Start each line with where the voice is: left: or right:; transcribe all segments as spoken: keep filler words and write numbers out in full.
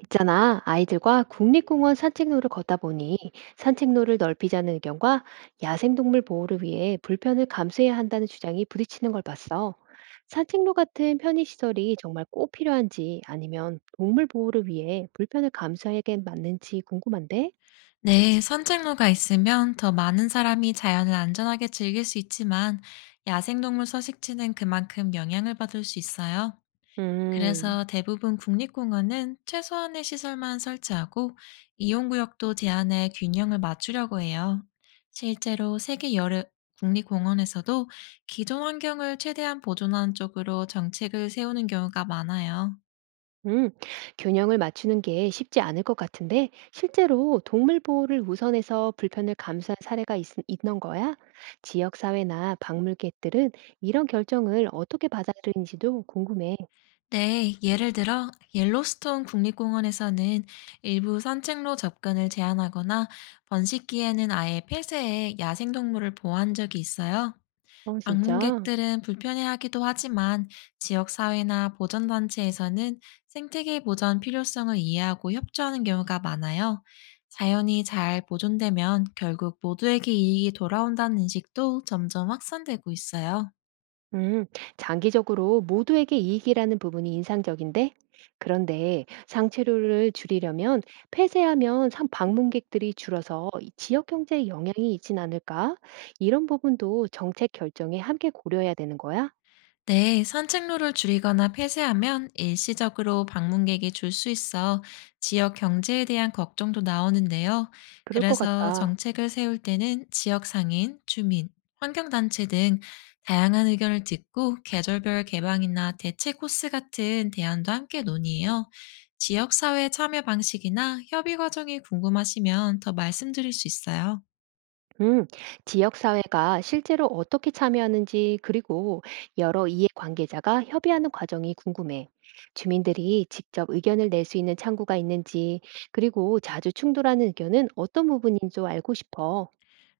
right: 있잖아, 아이들과 국립공원 산책로를 걷다 보니 산책로를 넓히자는 의견과 야생동물 보호를 위해 불편을 감수해야 한다는 주장이 부딪히는 걸 봤어. 산책로 같은 편의시설이 정말 꼭 필요한지 아니면 동물 보호를 위해 불편을 감수하게 맞는지 궁금한데?
left: 네, 산책로가 있으면 더 많은 사람이 자연을 안전하게 즐길 수 있지만 야생동물 서식지는 그만큼 영향을 받을 수 있어요.
right: 음.
left: 그래서 대부분 국립공원은 최소한의 시설만 설치하고 이용구역도 제한해 균형을 맞추려고 해요. 실제로 세계 여러 국립공원에서도 기존 환경을 최대한 보존하는 쪽으로 정책을 세우는 경우가 많아요.
right: 음, 균형을 맞추는 게 쉽지 않을 것 같은데, 실제로 동물 보호를 우선해서 불편을 감수한 사례가 있, 있는 거야? 지역사회나 박물객들은 이런 결정을 어떻게 받아들인지도 궁금해.
left: 네, 예를 들어 옐로스톤 국립공원에서는 일부 산책로 접근을 제한하거나 번식기에는 아예 폐쇄해 야생동물을 보호한 적이 있어요.
right: 어, 진짜?
left: 방문객들은 불편해하기도 하지만 지역사회나 보전단체에서는 생태계 보전 필요성을 이해하고 협조하는 경우가 많아요. 자연이 잘 보존되면 결국 모두에게 이익이 돌아온다는 인식도 점점 확산되고 있어요.
right: 음, 장기적으로 모두에게 이익이라는 부분이 인상적인데? 그런데 상체료를 줄이려면 폐쇄하면 상 방문객들이 줄어서 이 지역 경제에 영향이 있진 않을까? 이런 부분도 정책 결정에 함께 고려해야 되는 거야?
left: 네, 산책로를 줄이거나 폐쇄하면 일시적으로 방문객이 줄 수 있어 지역 경제에 대한 걱정도 나오는데요.
right: 그럴 것
left: 그래서
right: 같아.
left: 정책을 세울 때는 지역 상인, 주민, 환경단체 등 다양한 의견을 듣고 계절별 개방이나 대체 코스 같은 대안도 함께 논의해요. 지역사회 참여 방식이나 협의 과정이 궁금하시면 더 말씀드릴 수 있어요.
right: 음, 지역사회가 실제로 어떻게 참여하는지, 그리고 여러 이해관계자가 협의하는 과정이 궁금해. 주민들이 직접 의견을 낼 수 있는 창구가 있는지, 그리고 자주 충돌하는 의견은 어떤 부분인 줄 알고 싶어.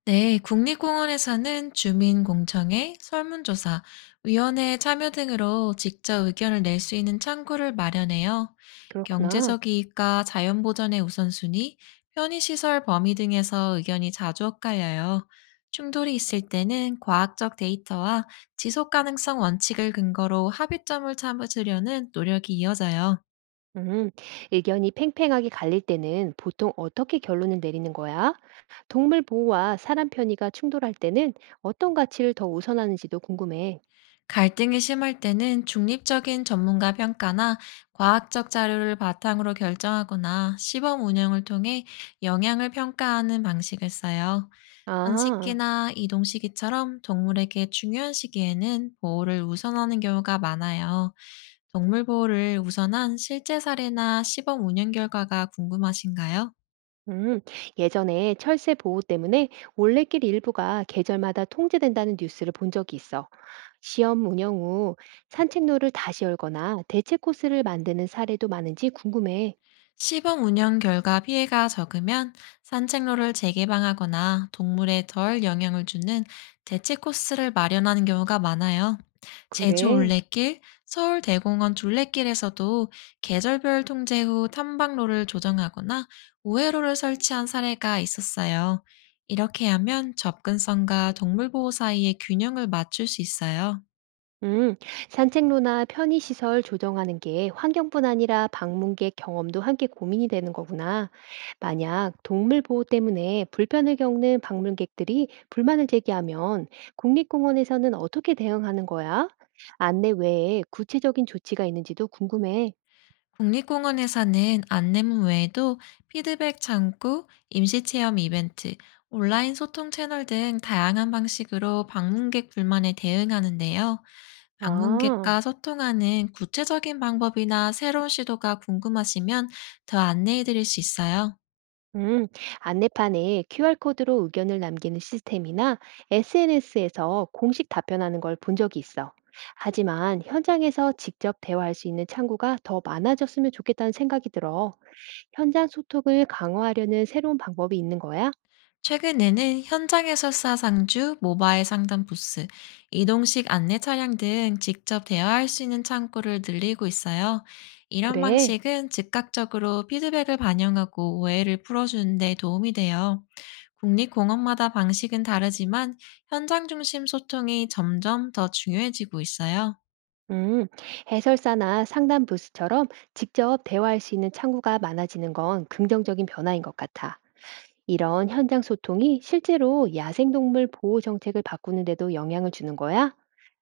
left: 네, 국립공원에서는 주민공청회, 설문조사, 위원회 참여 등으로 직접 의견을 낼 수 있는 창구를 마련해요.
right: 그렇구나.
left: 경제적 이익과 자연보전의 우선순위, 편의시설 범위 등에서 의견이 자주 엇갈려요. 충돌이 있을 때는 과학적 데이터와 지속가능성 원칙을 근거로 합의점을 찾으려는 노력이 이어져요.
right: 음, 의견이 팽팽하게 갈릴 때는 보통 어떻게 결론을 내리는 거야? 동물 보호와 사람 편의가 충돌할 때는 어떤 가치를 더 우선하는지도 궁금해.
left: 갈등이 심할 때는 중립적인 전문가 평가나 과학적 자료를 바탕으로 결정하거나 시범 운영을 통해 영향을 평가하는 방식을 써요.
right: 아.
left: 번식기나 이동 시기처럼 동물에게 중요한 시기에는 보호를 우선하는 경우가 많아요. 동물 보호를 우선한 실제 사례나 시범 운영 결과가 궁금하신가요?
right: 음, 예전에 철새 보호 때문에 올레길 일부가 계절마다 통제된다는 뉴스를 본 적이 있어. 시험 운영 후 산책로를 다시 열거나 대체 코스를 만드는 사례도 많은지 궁금해.
left: 시범 운영 결과 피해가 적으면 산책로를 재개방하거나 동물에 덜 영향을 주는 대체 코스를 마련하는 경우가 많아요. 제주
right: 그래.
left: 올레길, 서울 대공원 둘레길에서도 계절별 통제 후 탐방로를 조정하거나 우회로를 설치한 사례가 있었어요. 이렇게 하면 접근성과 동물 보호 사이의 균형을 맞출 수 있어요.
right: 음, 산책로나 편의시설 조정하는 게 환경뿐 아니라 방문객 경험도 함께 고민이 되는 거구나. 만약 동물 보호 때문에 불편을 겪는 방문객들이 불만을 제기하면 국립공원에서는 어떻게 대응하는 거야? 안내 외에 구체적인 조치가 있는지도 궁금해.
left: 국립공원에서는 안내문 외에도 피드백 창구, 임시체험 이벤트, 온라인 소통 채널 등 다양한 방식으로 방문객 불만에 대응하는데요.
right: 아.
left: 방문객과 소통하는 구체적인 방법이나 새로운 시도가 궁금하시면 더 안내해 드릴 수 있어요.
right: 음, 안내판에 큐알코드로 의견을 남기는 시스템이나 에스엔에스에서 공식 답변하는 걸 본 적이 있어. 하지만 현장에서 직접 대화할 수 있는 창구가 더 많아졌으면 좋겠다는 생각이 들어. 현장 소통을 강화하려는 새로운 방법이 있는 거야?
left: 최근에는 현장 해설사 상주, 모바일 상담 부스, 이동식 안내 차량 등 직접 대화할 수 있는 창구를 늘리고 있어요. 이런
right: 그래.
left: 방식은 즉각적으로 피드백을 반영하고 오해를 풀어주는 데 도움이 돼요. 국립공원마다 방식은 다르지만 현장 중심 소통이 점점 더 중요해지고 있어요.
right: 음, 해설사나 상담 부스처럼 직접 대화할 수 있는 창구가 많아지는 건 긍정적인 변화인 것 같아. 이런 현장 소통이 실제로 야생동물 보호 정책을 바꾸는데도 영향을 주는 거야?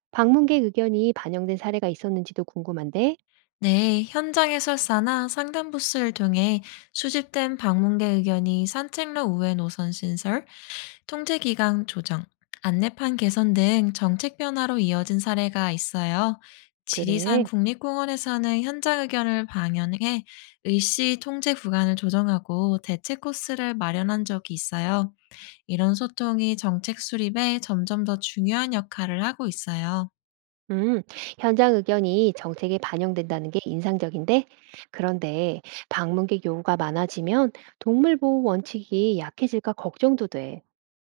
right: 방문객 의견이 반영된 사례가 있었는지도 궁금한데,
left: 네, 현장 해설사나 상담 부스를 통해 수집된 방문객 의견이 산책로 우회 노선 신설, 통제기간 조정, 안내판 개선 등 정책 변화로 이어진 사례가 있어요. 지리산
right: 그래.
left: 국립공원에서는 현장 의견을 방영해 의시 통제 구간을 조정하고 대체 코스를 마련한 적이 있어요. 이런 소통이 정책 수립에 점점 더 중요한 역할을 하고 있어요.
right: 음, 현장 의견이 정책에 반영된다는 게 인상적인데, 그런데 방문객 요구가 많아지면 동물보호 원칙이 약해질까 걱정도 돼.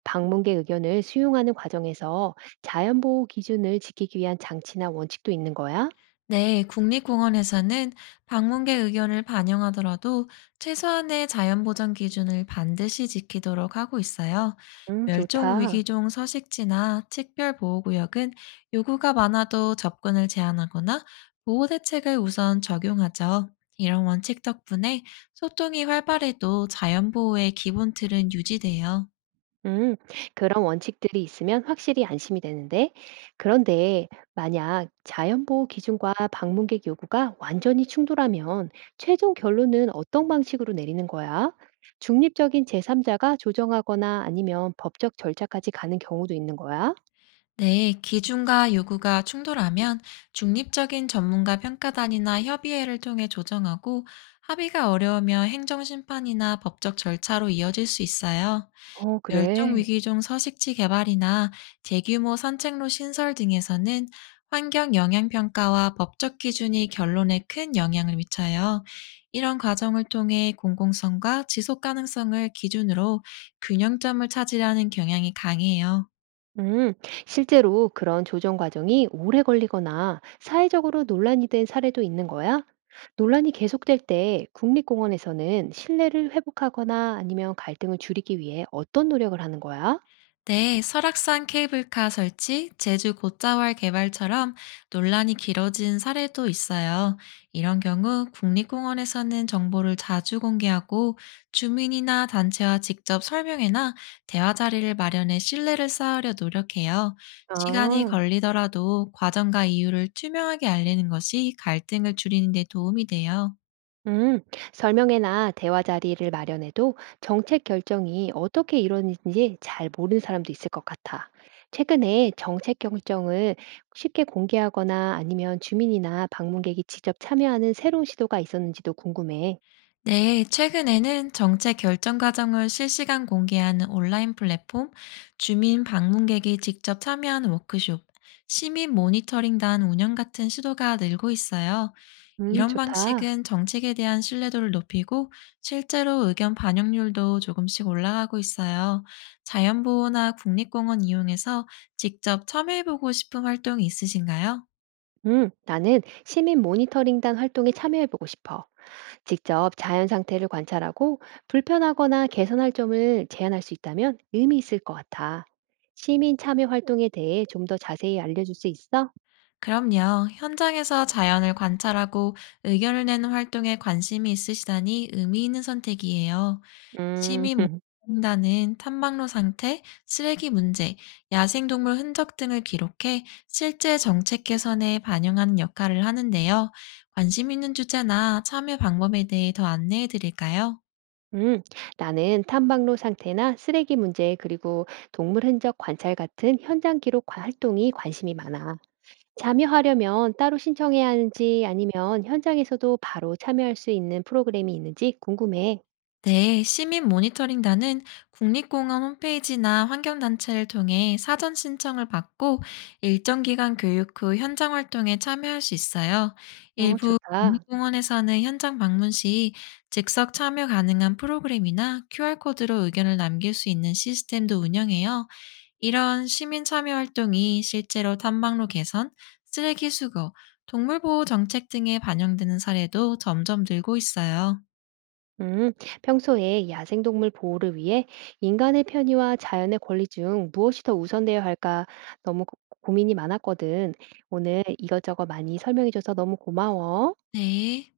right: 방문객 의견을 수용하는 과정에서 자연보호 기준을 지키기 위한 장치나 원칙도 있는 거야?
left: 네, 국립공원에서는 방문객 의견을 반영하더라도 최소한의 자연보전 기준을 반드시 지키도록 하고 있어요.
right: 음, 좋다.
left: 멸종위기종 서식지나 특별보호구역은 요구가 많아도 접근을 제한하거나 보호대책을 우선 적용하죠. 이런 원칙 덕분에 소통이 활발해도 자연보호의 기본 틀은 유지돼요.
right: 음, 그런 원칙들이 있으면 확실히 안심이 되는데, 그런데 만약 자연보호 기준과 방문객 요구가 완전히 충돌하면 최종 결론은 어떤 방식으로 내리는 거야? 중립적인 제삼자가 조정하거나 아니면 법적 절차까지 가는 경우도 있는 거야?
left: 네, 기준과 요구가 충돌하면 중립적인 전문가 평가단이나 협의회를 통해 조정하고 합의가 어려우면 행정심판이나 법적 절차로 이어질 수 있어요.
right: 어, 그래.
left: 멸종위기종 서식지 개발이나 대규모 산책로 신설 등에서는 환경 영향평가와 법적 기준이 결론에 큰 영향을 미쳐요. 이런 과정을 통해 공공성과 지속 가능성을 기준으로 균형점을 찾으려는 경향이 강해요.
right: 음, 실제로 그런 조정 과정이 오래 걸리거나 사회적으로 논란이 된 사례도 있는 거야? 논란이 계속될 때 국립공원에서는 신뢰를 회복하거나 아니면 갈등을 줄이기 위해 어떤 노력을 하는 거야?
left: 네, 설악산 케이블카 설치, 제주 곶자왈 개발처럼 논란이 길어진 사례도 있어요. 이런 경우 국립공원에서는 정보를 자주 공개하고 주민이나 단체와 직접 설명회나 대화 자리를 마련해 신뢰를 쌓으려 노력해요. 시간이
right: 아.
left: 걸리더라도 과정과 이유를 투명하게 알리는 것이 갈등을 줄이는 데 도움이 돼요.
right: 음, 설명회나 대화 자리를 마련해도 정책 결정이 어떻게 이루어지는지 잘 모르는 사람도 있을 것 같아. 최근에 정책 결정을 쉽게 공개하거나 아니면 주민이나 방문객이 직접 참여하는 새로운 시도가 있었는지도 궁금해.
left: 네, 최근에는 정책 결정 과정을 실시간 공개하는 온라인 플랫폼, 주민 방문객이 직접 참여하는 워크숍, 시민 모니터링단 운영 같은 시도가 늘고 있어요.
right: 음,
left: 이런
right: 좋다.
left: 방식은 정책에 대한 신뢰도를 높이고 실제로 의견 반영률도 조금씩 올라가고 있어요. 자연보호나 국립공원 이용해서 직접 참여해보고 싶은 활동이 있으신가요?
right: 음, 나는 시민 모니터링단 활동에 참여해보고 싶어. 직접 자연 상태를 관찰하고 불편하거나 개선할 점을 제안할 수 있다면 의미 있을 것 같아. 시민 참여 활동에 대해 좀 더 자세히 알려줄 수 있어?
left: 그럼요. 현장에서 자연을 관찰하고 의견을 내는 활동에 관심이 있으시다니 의미 있는 선택이에요.
right: 음,
left: 시민 모임단은 탐방로 상태, 쓰레기 문제, 야생동물 흔적 등을 기록해 실제 정책 개선에 반영하는 역할을 하는데요. 관심 있는 주제나 참여 방법에 대해 더 안내해 드릴까요?
right: 음, 나는 탐방로 상태나 쓰레기 문제 그리고 동물 흔적 관찰 같은 현장 기록 과- 활동이 관심이 많아. 참여하려면 따로 신청해야 하는지 아니면 현장에서도 바로 참여할 수 있는 프로그램이 있는지 궁금해.
left: 네, 시민 모니터링단은 국립공원 홈페이지나 환경단체를 통해 사전 신청을 받고 일정 기간 교육 후 현장 활동에 참여할 수 있어요.
right: 어,
left: 일부
right: 좋다.
left: 국립공원에서는 현장 방문 시 즉석 참여 가능한 프로그램이나 큐아르코드로 의견을 남길 수 있는 시스템도 운영해요. 이런 시민 참여 활동이 실제로 탐방로 개선, 쓰레기 수거, 동물보호 정책 등에 반영되는 사례도 점점 늘고 있어요.
right: 음, 평소에 야생동물 보호를 위해 인간의 편의와 자연의 권리 중 무엇이 더 우선되어야 할까 너무 고- 고민이 많았거든. 오늘 이것저것 많이 설명해줘서 너무 고마워.
left: 네.